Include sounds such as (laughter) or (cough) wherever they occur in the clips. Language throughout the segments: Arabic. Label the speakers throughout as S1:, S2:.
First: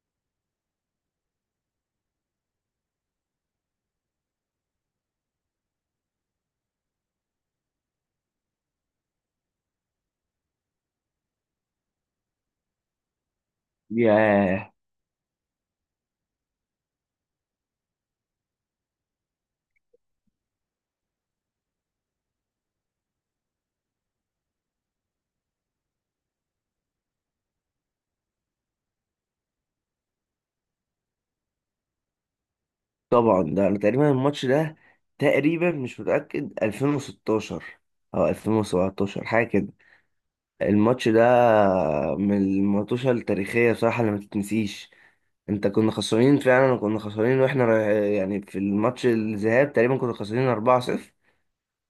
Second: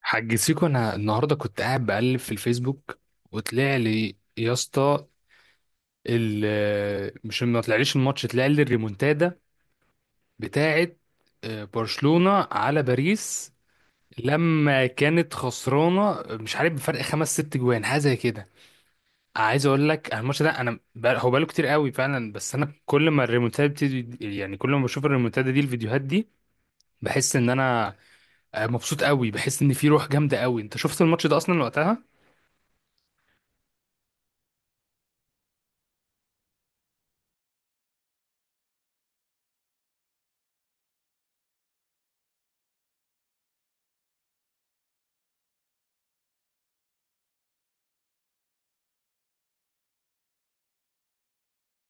S1: حاج سيكو، انا النهارده كنت قاعد بقلب في الفيسبوك وطلع لي يا اسطى، مش ما طلعليش الماتش، طلع لي الريمونتادا بتاعه. برشلونة على باريس
S2: ياه.
S1: لما كانت خسرانة، مش عارف بفرق خمس ست جوان حاجة زي كده. عايز اقول لك أنا الماتش ده انا بقى هو بقاله كتير قوي فعلا، بس انا كل ما الريمونتادا بتدي يعني كل ما بشوف الريمونتادا دي الفيديوهات دي بحس ان انا مبسوط قوي، بحس ان في روح جامدة قوي. انت شفت الماتش ده اصلا وقتها؟
S2: طبعا، ده انا تقريبا الماتش ده، تقريبا مش متأكد، 2016 او 2017، حاجة كده. الماتش ده من الماتشات التاريخية بصراحة اللي ما تتنسيش. انت، كنا خسرانين فعلا كنا خسرانين. يعني في الماتش الذهاب تقريبا كنا خسرانين 4-0.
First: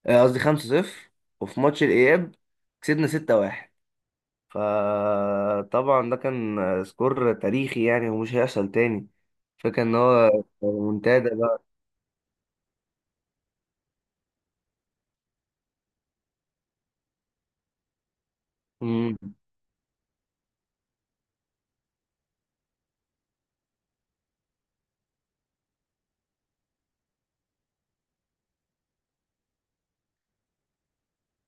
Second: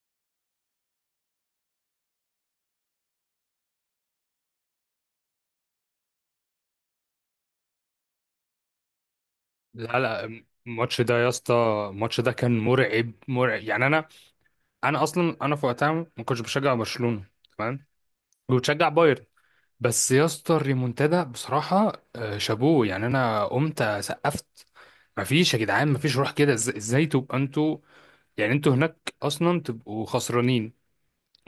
S2: قصدي 5-0. وفي ماتش الإياب كسبنا 6-1. فطبعا ده كان سكور تاريخي، يعني ومش هيحصل تاني. فكان ان
S1: لا لا،
S2: هو
S1: الماتش ده يا
S2: منتدى.
S1: اسطى، الماتش ده كان مرعب مرعب يعني. انا اصلا انا في وقتها ما كنتش بشجع برشلونة، تمام، وبشجع
S2: مم.
S1: بايرن. بس يا اسطى الريمونتادا بصراحة شابوه يعني، انا قمت سقفت. مفيش يا جدعان، مفيش روح كده. ازاي تبقى انتوا يعني انتوا هناك اصلا تبقوا خسرانين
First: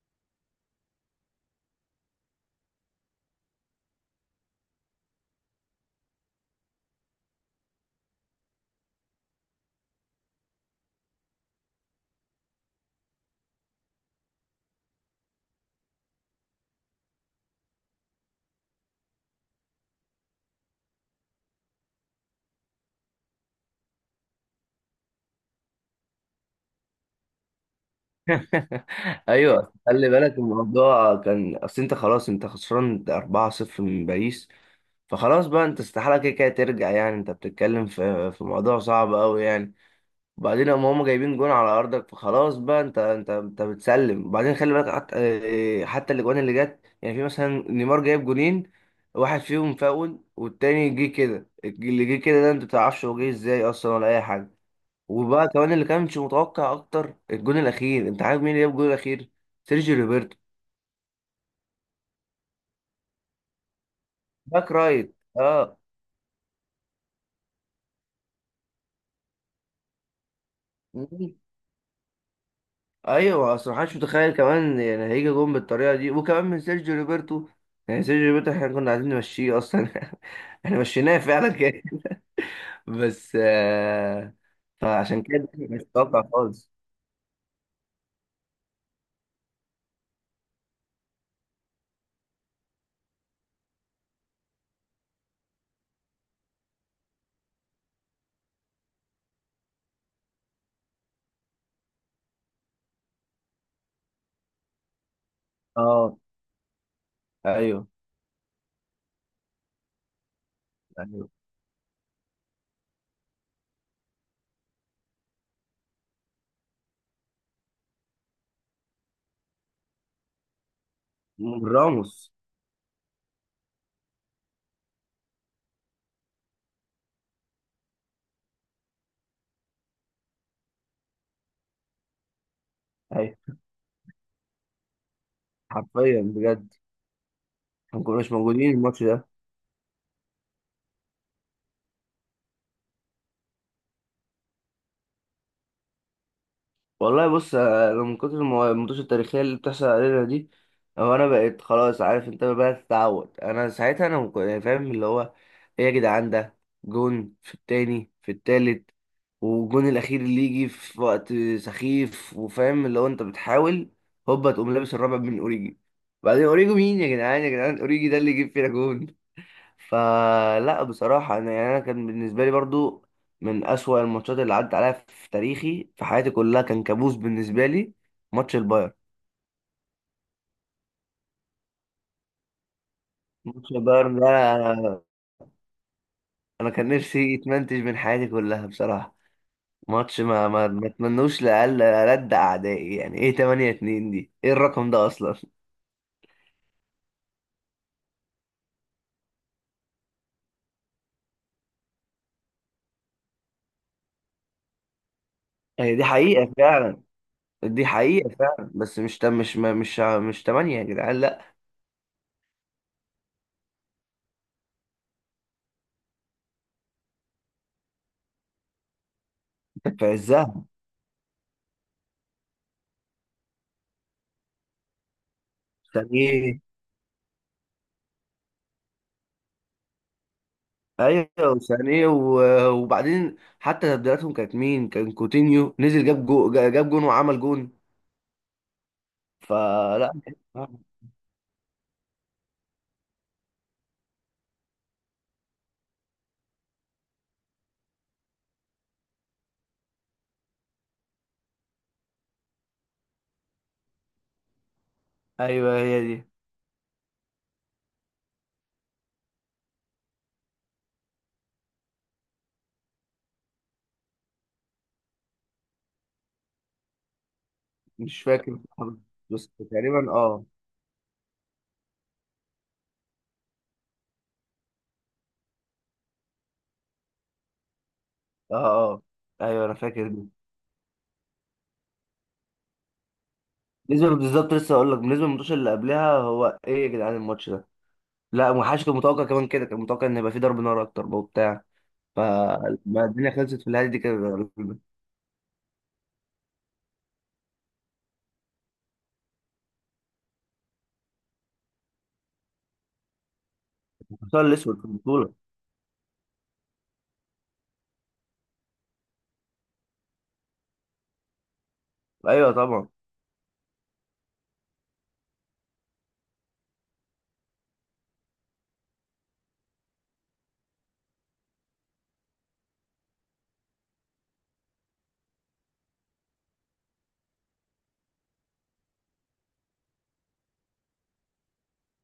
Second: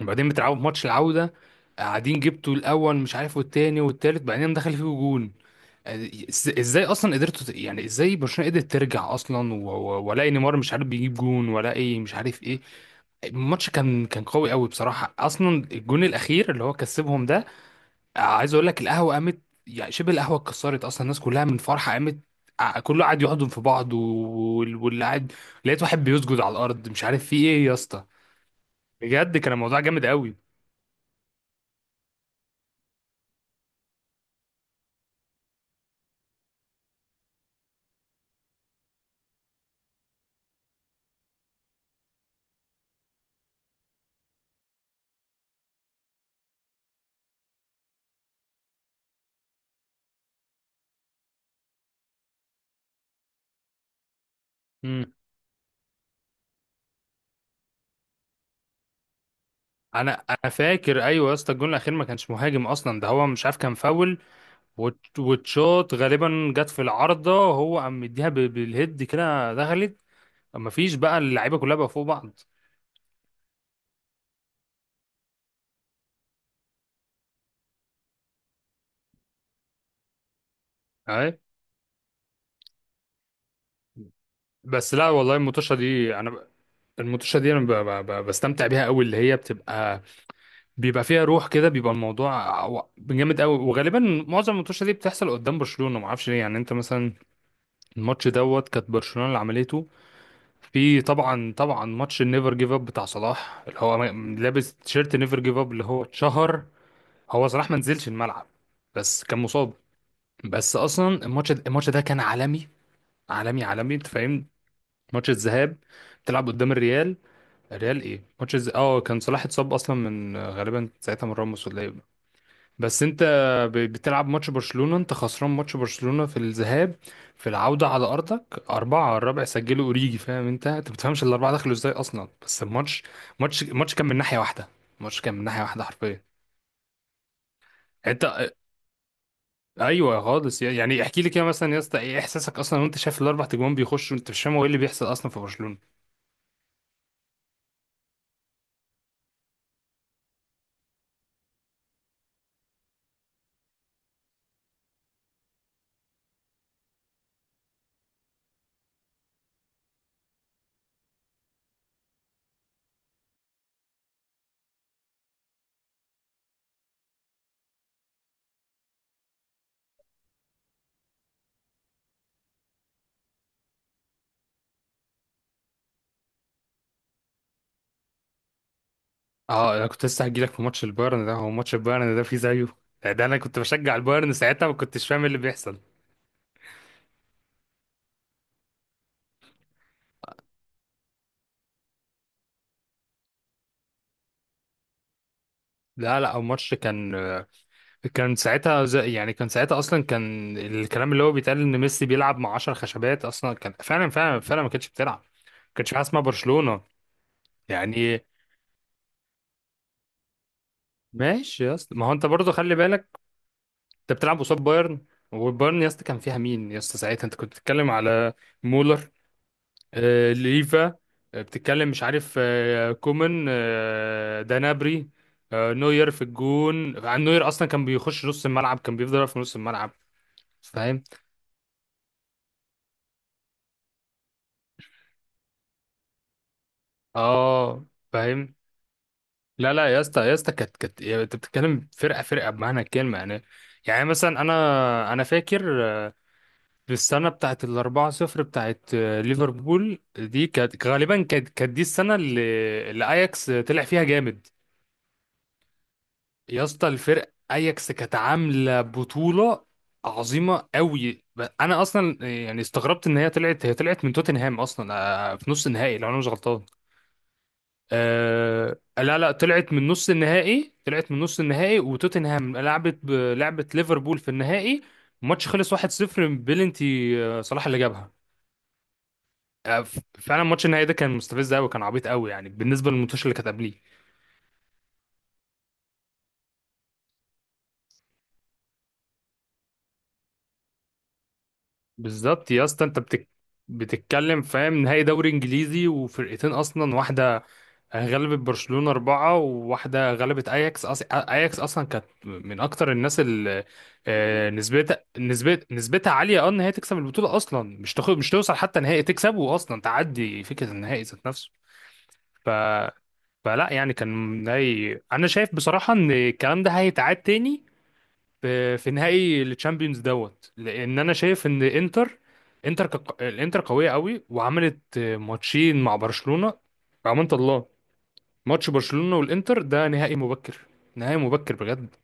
S1: وبعدين بتلعبوا في ماتش العودة قاعدين جبتوا الاول مش عارف والتاني والتالت بعدين دخل فيكوا جون؟ ازاي اصلا قدرتوا يعني ازاي برشلونة قدرت ترجع اصلا ولا نيمار مش عارف بيجيب جون ولا ايه مش عارف ايه؟ الماتش كان قوي قوي بصراحة، اصلا الجون الاخير اللي هو كسبهم ده، عايز اقول لك القهوة قامت، يعني شبه القهوة اتكسرت اصلا، الناس كلها من فرحة قامت. كله قاعد يحضن في بعض واللي قاعد لقيت واحد بيسجد على الارض، مش عارف في ايه يا اسطى.
S2: (laughs)
S1: بجد كان
S2: ايوه،
S1: الموضوع جامد
S2: خلي بالك
S1: قوي.
S2: الموضوع كان، اصل انت خلاص، انت خسران 4-0 من باريس. فخلاص بقى، انت استحاله كده كده ترجع، يعني انت بتتكلم في موضوع صعب قوي يعني. وبعدين هم جايبين جون على ارضك. فخلاص بقى، انت بتسلم. وبعدين خلي بالك حتى، حتى الاجوان اللي جت، يعني في مثلا نيمار جايب جونين، واحد فيهم فاول والتاني جه كده، اللي جه كده ده انت ما بتعرفش هو جه ازاي اصلا، ولا اي.
S1: مم.
S2: وبقى كمان اللي كانش متوقع اكتر، الجون الاخير، انت عارف مين اللي جاب الجون الاخير؟ سيرجيو
S1: انا
S2: روبرتو.
S1: انا فاكر ايوه يا اسطى، الجون الاخير ما كانش مهاجم اصلا ده، هو مش عارف كان فاول
S2: باك رايت، اه.
S1: وتشوت غالبا جت في العارضة، هو قام مديها بالهيد كده دخلت. مفيش بقى،
S2: مم.
S1: اللعيبة كلها بقى فوق بعض.
S2: ايوه، اصل ما حدش متخيل كمان يعني هيجي جون بالطريقه دي، وكمان من سيرجيو روبرتو. يعني سيرجيو روبرتو احنا كنا عايزين نمشيه اصلا. (laughs) احنا مشيناه
S1: اهي.
S2: فعلا كده. (laughs) بس.
S1: بس لا
S2: فعشان
S1: والله،
S2: كده
S1: المطوشة
S2: مش
S1: دي
S2: متوقع
S1: انا
S2: خالص.
S1: المطوشة دي انا بستمتع بيها قوي، اللي هي بتبقى بيبقى فيها روح كده، بيبقى الموضوع جامد قوي. وغالبا معظم المطوشة دي بتحصل قدام برشلونة، ما اعرفش ليه. يعني انت مثلا الماتش دوت كانت برشلونة اللي عملته، في طبعا طبعا ماتش النيفر جيف اب بتاع صلاح، اللي هو لابس تيشيرت نيفر جيف اب اللي هو
S2: اه.
S1: اتشهر. هو صلاح ما
S2: ايوه،
S1: نزلش الملعب، بس كان مصاب. بس اصلا
S2: ايوه.
S1: الماتش ده كان عالمي، عالمي عالمي، انت فاهم؟ ماتش الذهاب بتلعب قدام الريال، الريال ايه، اه كان صلاح اتصاب اصلا من غالبا ساعتها من راموس ولا ايه.
S2: راموس.
S1: بس انت بتلعب ماتش برشلونة، انت خسران ماتش برشلونة في الذهاب، في العودة على ارضك أربعة، الرابع سجله اوريجي، فاهم؟ انت بتفهمش الأربعة دخلوا ازاي اصلا، بس الماتش
S2: ايوه،
S1: ماتش كان من ناحية واحدة، الماتش كان من ناحية واحدة حرفيا.
S2: حرفيا بجد. ما
S1: انت
S2: كناش موجودين الماتش ده.
S1: ايوه خالص، يعني احكي لي كده مثلا يا اسطى ايه احساسك اصلا وانت شايف الاربع تجوان بيخشوا، انت مش فاهم هو ايه اللي بيحصل اصلا في برشلونه.
S2: والله بص، انا من كتر الماتشات التاريخيه اللي بتحصل علينا دي، هو انا بقيت خلاص عارف، انت بقى تتعود. انا ساعتها انا يعني فاهم اللي هو، ايه يا جدعان ده؟ جون في التاني، في التالت، والجون الاخير اللي يجي في وقت سخيف، وفاهم اللي هو انت بتحاول، هوبا تقوم لابس الرابع من اوريجي. بعدين اوريجي مين يا جدعان؟ يا جدعان اوريجي ده اللي يجيب فينا جون؟ فلا بصراحة، أنا يعني أنا كان بالنسبة لي برضو من أسوأ الماتشات اللي عدت عليا في تاريخي، في حياتي كلها، كان كابوس بالنسبة لي. ماتش البايرن.
S1: اه انا كنت لسه هجيلك في ماتش البايرن ده، هو ماتش البايرن ده فيه زيه، ده انا كنت
S2: ماتش
S1: بشجع
S2: البايرن ده،
S1: البايرن ساعتها، ما
S2: أنا
S1: كنتش فاهم إيه اللي بيحصل.
S2: أنا كان نفسي يتمنتج من حياتي كلها بصراحة. ماتش ما اتمنوش لأقل ألد أعدائي. يعني إيه 8-2 دي؟ إيه الرقم ده أصلا؟
S1: لا لا، الماتش كان ساعتها زي يعني، كان ساعتها اصلا كان الكلام اللي هو بيتقال ان ميسي بيلعب مع 10 خشبات اصلا، كان فعلا فعلا فعلا ما كانتش بتلعب، ما كانتش في
S2: هي دي
S1: حاجه اسمها
S2: حقيقة
S1: برشلونه
S2: فعلا. دي
S1: يعني.
S2: حقيقة فعلا، بس مش مش مش 8 يا جدعان، لا.
S1: ماشي يا اسطى، ما هو انت برضه خلي بالك، انت بتلعب قصاد بايرن، وبايرن يا اسطى كان فيها مين يا اسطى ساعتها؟ انت كنت بتتكلم على مولر،
S2: في
S1: آه
S2: عزها.
S1: ليفا، آه بتتكلم مش عارف، آه كومان، آه دانابري، آه نوير في
S2: يعني إيه.
S1: الجون، عن نوير اصلا كان بيخش نص الملعب، كان بيفضل واقف في نص الملعب، فاهم؟
S2: ايوه، وسانيه وبعدين حتى تبديلاتهم كانت مين؟ كان كوتينيو نزل جاب جاب جون وعمل جون.
S1: اه فاهم. لا لا يا
S2: فلا.
S1: اسطى، يا اسطى كانت يعني انت بتتكلم فرقه بمعنى الكلمه يعني. يعني مثلا انا فاكر في السنة بتاعت الأربعة صفر بتاعت ليفربول دي، كانت غالبا كانت دي السنة اللي أياكس طلع فيها جامد.
S2: ايوه، هي دي.
S1: يا اسطى الفرق أياكس كانت عاملة بطولة عظيمة قوي، أنا أصلا يعني استغربت إن هي طلعت، هي طلعت من توتنهام أصلا في نص النهائي لو أنا مش غلطان.
S2: مش فاكر،
S1: أه لا لا،
S2: بس
S1: طلعت من نص
S2: تقريبا اه.
S1: النهائي، طلعت من نص النهائي وتوتنهام لعبت لعبت ليفربول في النهائي، الماتش خلص 1-0 بلنتي صلاح اللي جابها.
S2: اه اه. ايوه، انا فاكر دي.
S1: فعلا ماتش النهائي ده كان مستفز قوي، كان عبيط قوي يعني بالنسبه للماتش اللي كانت قبليه.
S2: بالظبط لسه اقول لك، بالنسبه للماتش اللي قبلها، هو ايه يا جدعان الماتش ده؟ لا، ما حدش كان متوقع كمان كده. كان متوقع ان يبقى فيه ضرب نار اكتر بقى وبتاع.
S1: بالظبط يا اسطى، انت
S2: فالدنيا خلصت في الهادي دي
S1: بتتكلم
S2: كده.
S1: فاهم نهائي دوري انجليزي وفرقتين اصلا، واحده غلبت برشلونه اربعه وواحده غلبت اياكس، اياكس اصلا كانت من اكتر الناس اللي
S2: الحصان الاسود في البطوله.
S1: نسبتها عاليه اه ان هي تكسب البطوله اصلا، مش توصل حتى نهائي، تكسب واصلا تعدي فكره النهائي ذات نفسه. ف...
S2: ايوه طبعا.
S1: فلا يعني كان نهائي، انا شايف بصراحه ان الكلام ده هيتعاد تاني في نهائي الشامبيونز دوت، لان انا شايف ان انتر، الانتر قويه قوي وعملت ماتشين مع برشلونه، امانه الله. ماتش برشلونه والانتر ده نهائي مبكر، نهائي مبكر بجد.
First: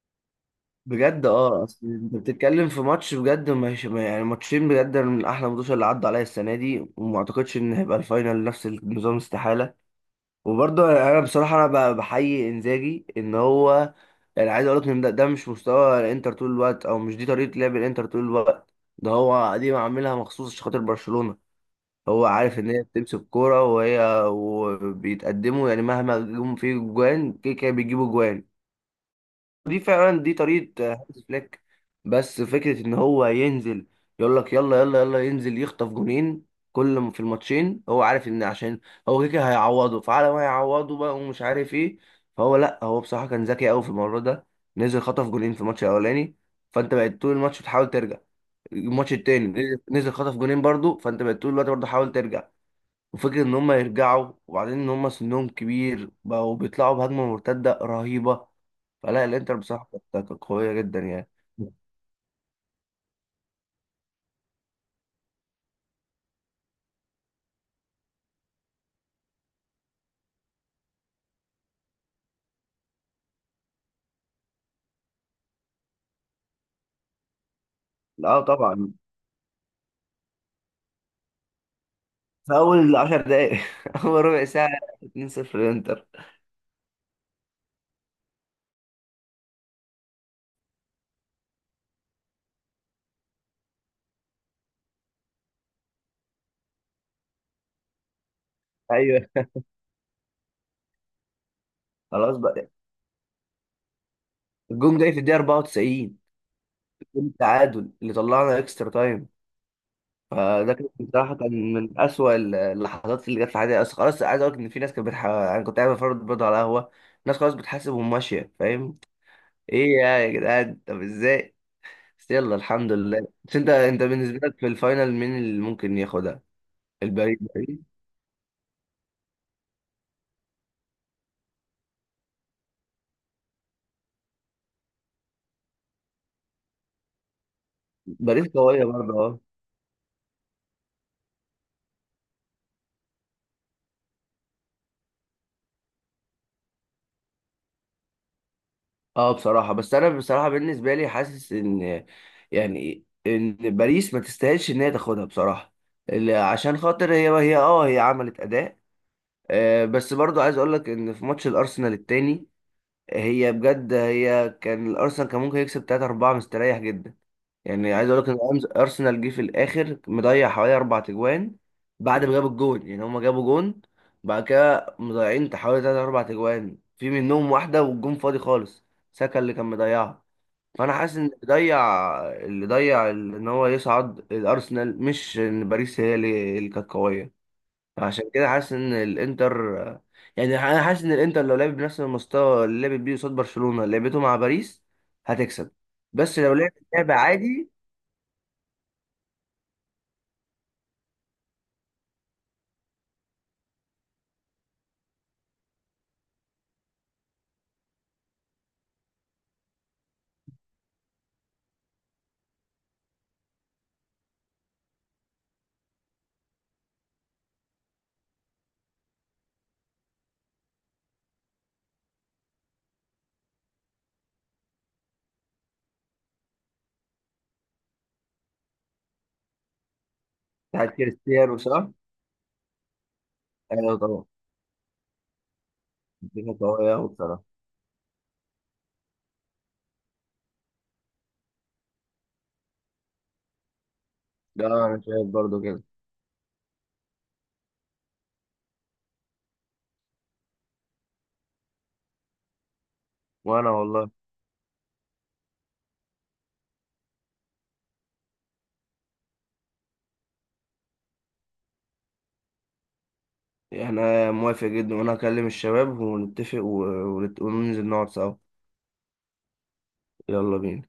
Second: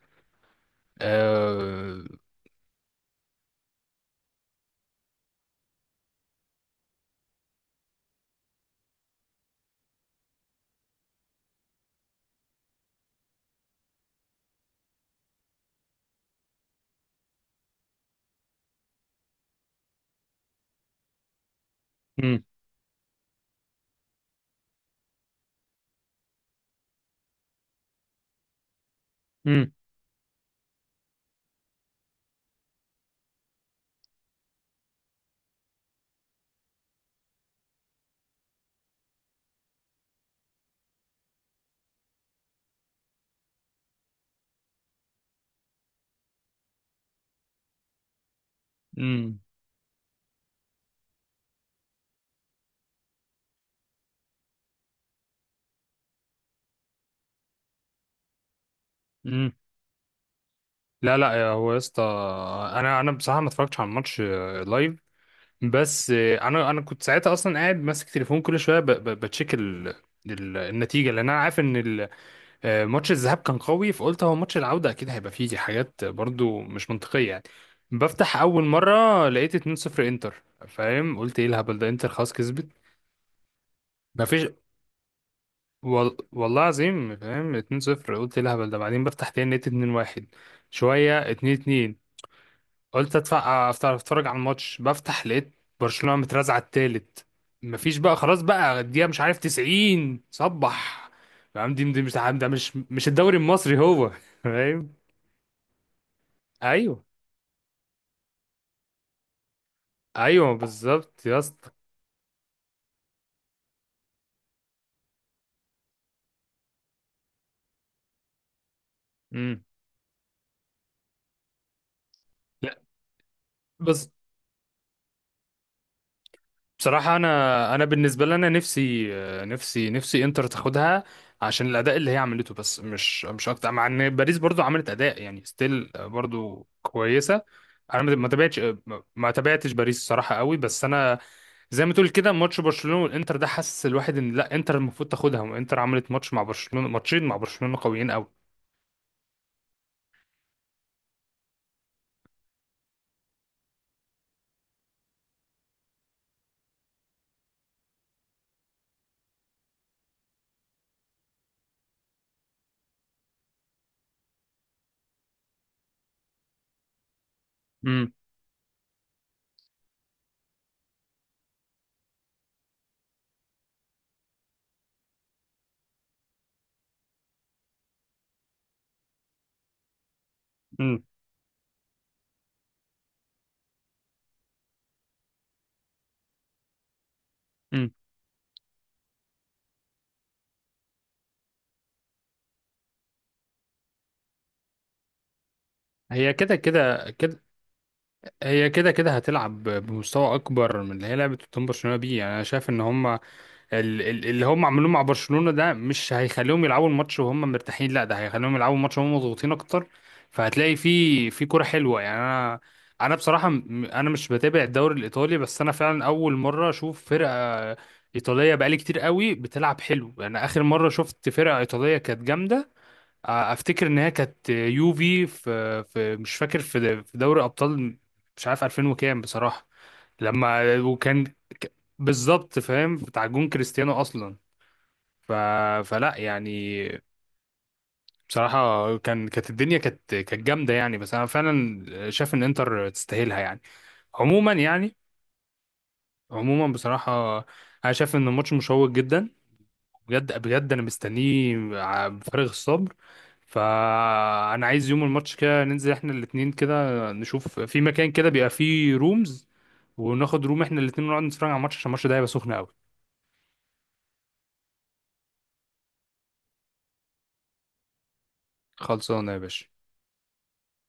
S2: بجد اه، اصل
S1: آه...
S2: انت بتتكلم في ماتش بجد، مش يعني ماتشين بجد من احلى الماتشات اللي عدوا عليا السنه دي. وما اعتقدش ان هيبقى الفاينل نفس النظام، استحاله. وبرضه انا بصراحه انا بحيي انزاجي ان هو، يعني عايز اقول لك ان ده مش مستوى الانتر طول الوقت، او مش دي طريقه لعب الانتر طول الوقت. ده هو دي عاملها مخصوص عشان خاطر برشلونه. هو
S1: مم.
S2: عارف ان هي بتمسك كوره وهي وبيتقدموا، يعني مهما جم فيه جوان كده كده بيجيبوا جوان.
S1: مم.
S2: دي فعلا دي طريقة هانز فليك. بس فكرة ان هو ينزل، يقول لك يلا يلا يلا، ينزل يخطف جونين. في الماتشين هو عارف ان عشان هو كده كده هيعوضه، فعلى ما هيعوضه بقى ومش عارف ايه. فهو، لا هو بصراحة كان ذكي قوي في الموضوع ده. نزل خطف جونين في الماتش الاولاني. فانت بقيت طول الماتش بتحاول ترجع. الماتش
S1: مم.
S2: التاني نزل خطف جونين برضو. فانت بقيت طول الوقت برضو حاول ترجع. وفكرة إن هما يرجعوا، وبعدين إن هما سنهم كبير بقوا بيطلعوا بهجمة مرتدة رهيبة. فلا،
S1: مم.
S2: الإنتر بصراحة كانت قوية جدا
S1: لا
S2: يعني.
S1: لا هو يا اسطى، انا بصراحه ما اتفرجتش على الماتش لايف، بس انا كنت ساعتها اصلا قاعد ماسك تليفون كل شويه بتشيك النتيجه، لان انا عارف ان ماتش الذهاب كان قوي، فقلت هو ماتش العودة أكيد هيبقى فيه حاجات برضو مش منطقية يعني. بفتح
S2: لا
S1: أول
S2: طبعا.
S1: مرة لقيت 2-0 إنتر، فاهم؟ قلت إيه الهبل ده، إنتر خلاص
S2: في
S1: كسبت،
S2: أول عشر دقايق (laughs) أول ربع
S1: مفيش.
S2: ساعة 2-0 الإنتر.
S1: والله العظيم فاهم 2-0، قلت إيه الهبل ده. بعدين بفتح تاني لقيت 2-1، شوية 2-2، قلت أدفع أفتح أتفرج على الماتش، بفتح لقيت برشلونة مترازعة التالت. مفيش بقى، خلاص بقى الدقيقة مش
S2: أيوه،
S1: عارف 90 صبح، يا عم دي مش
S2: خلاص
S1: ده،
S2: بقى.
S1: مش مش الدوري المصري هو، فاهم؟
S2: الجون جاي في الدقيقة 94.
S1: ايوه
S2: الجون التعادل اللي طلعنا إكسترا تايم.
S1: ايوه
S2: فده كان
S1: بالظبط
S2: بصراحة،
S1: يا اسطى.
S2: كان من أسوأ اللحظات اللي جت في حياتي. أصل خلاص عايز أقول لك إن في ناس كانت أنا كنت قاعد بفرج برضه على قهوة، ناس خلاص بتحاسب وماشية. فاهم؟
S1: امم.
S2: إيه يا جدعان؟ طب إزاي؟ بس يلا
S1: لا
S2: الحمد لله. بس انت
S1: بس
S2: بالنسبه لك، في الفاينل مين اللي ممكن ياخدها؟
S1: بصراحه
S2: الباريس،
S1: انا،
S2: باريس.
S1: انا بالنسبه لي انا نفسي، نفسي نفسي انتر تاخدها عشان الاداء اللي هي عملته، بس مش مش اكتر، مع ان باريس برضو عملت اداء يعني ستيل برضو كويسه. انا ما
S2: باريس
S1: تابعتش،
S2: قويه برضه،
S1: ما
S2: اه.
S1: تابعتش باريس الصراحه قوي، بس انا زي ما تقول كده ماتش برشلونه والانتر ده حسس الواحد ان لا انتر المفروض تاخدها، وانتر عملت ماتش مع برشلونه، ماتشين مع برشلونه قويين قوي.
S2: اه بصراحه، بس انا بصراحه بالنسبه لي حاسس ان، يعني ان باريس ما تستاهلش ان هي تاخدها بصراحه. عشان خاطر هي عملت اداء. بس برضه عايز اقول لك ان في ماتش الارسنال التاني، هي بجد كان الارسنال كان ممكن يكسب 3 4 مستريح جدا. يعني عايز
S1: امم.
S2: اقول لك ان ارسنال جه في الاخر مضيع حوالي اربع تجوان، بعد ما جابوا الجون. يعني هما جابوا جون، بعد كده مضيعين حوالي تلات اربع تجوان، في منهم واحده والجون فاضي خالص، ساكا اللي كان مضيعها. فانا
S1: امم.
S2: حاسس ان اللي ضيع، ان هو يصعد الارسنال، مش ان باريس هي اللي كانت قويه.
S1: امم.
S2: عشان كده حاسس ان الانتر يعني انا حاسس ان الانتر لو لعب بنفس المستوى اللي لعبت بيه قصاد برشلونه، لعبته مع باريس، هتكسب.
S1: هي
S2: بس لو
S1: كده
S2: لعبت
S1: كده
S2: لعبه
S1: كده،
S2: عادي.
S1: هي كده كده هتلعب بمستوى اكبر من اللي هي لعبه قدام برشلونه بيه. يعني انا شايف ان هم اللي هم عملوه مع برشلونه ده مش هيخليهم يلعبوا الماتش وهم مرتاحين، لا ده هيخليهم يلعبوا الماتش وهم مضغوطين اكتر، فهتلاقي في كوره حلوه يعني. انا، انا بصراحه انا مش بتابع الدوري الايطالي، بس انا فعلا اول مره اشوف فرقه ايطاليه بقالي كتير قوي بتلعب حلو. يعني اخر مره شفت فرقه ايطاليه كانت جامده، افتكر ان هي كانت يوفي في مش فاكر في دوري ابطال، مش عارف 2000 وكام بصراحه، لما
S2: بتاعت
S1: وكان
S2: كريستيانو،
S1: ك-
S2: صح؟
S1: بالظبط فاهم بتاع جون كريستيانو
S2: ايوه طبعا.
S1: اصلا. ف فلا
S2: الدنيا
S1: يعني،
S2: قوية أوي بصراحة.
S1: بصراحه كان الدنيا كانت جامده يعني، بس انا فعلا شايف ان انتر تستاهلها يعني، عموما
S2: لا
S1: يعني.
S2: أنا شايف برضو كده.
S1: عموما بصراحه انا شايف ان الماتش مشوق جدا، بجد بجد انا مستنيه بفارغ الصبر.
S2: وأنا والله.
S1: فانا عايز يوم الماتش كده ننزل احنا الاتنين كده، نشوف في مكان كده بيبقى فيه رومز، وناخد روم احنا الاتنين ونقعد نتفرج على الماتش، عشان الماتش ده هيبقى سخن قوي.
S2: احنا موافق جدا، وأنا هكلم الشباب ونتفق وننزل نقعد سوا.
S1: خلصانه يا باشا.
S2: يلا بينا.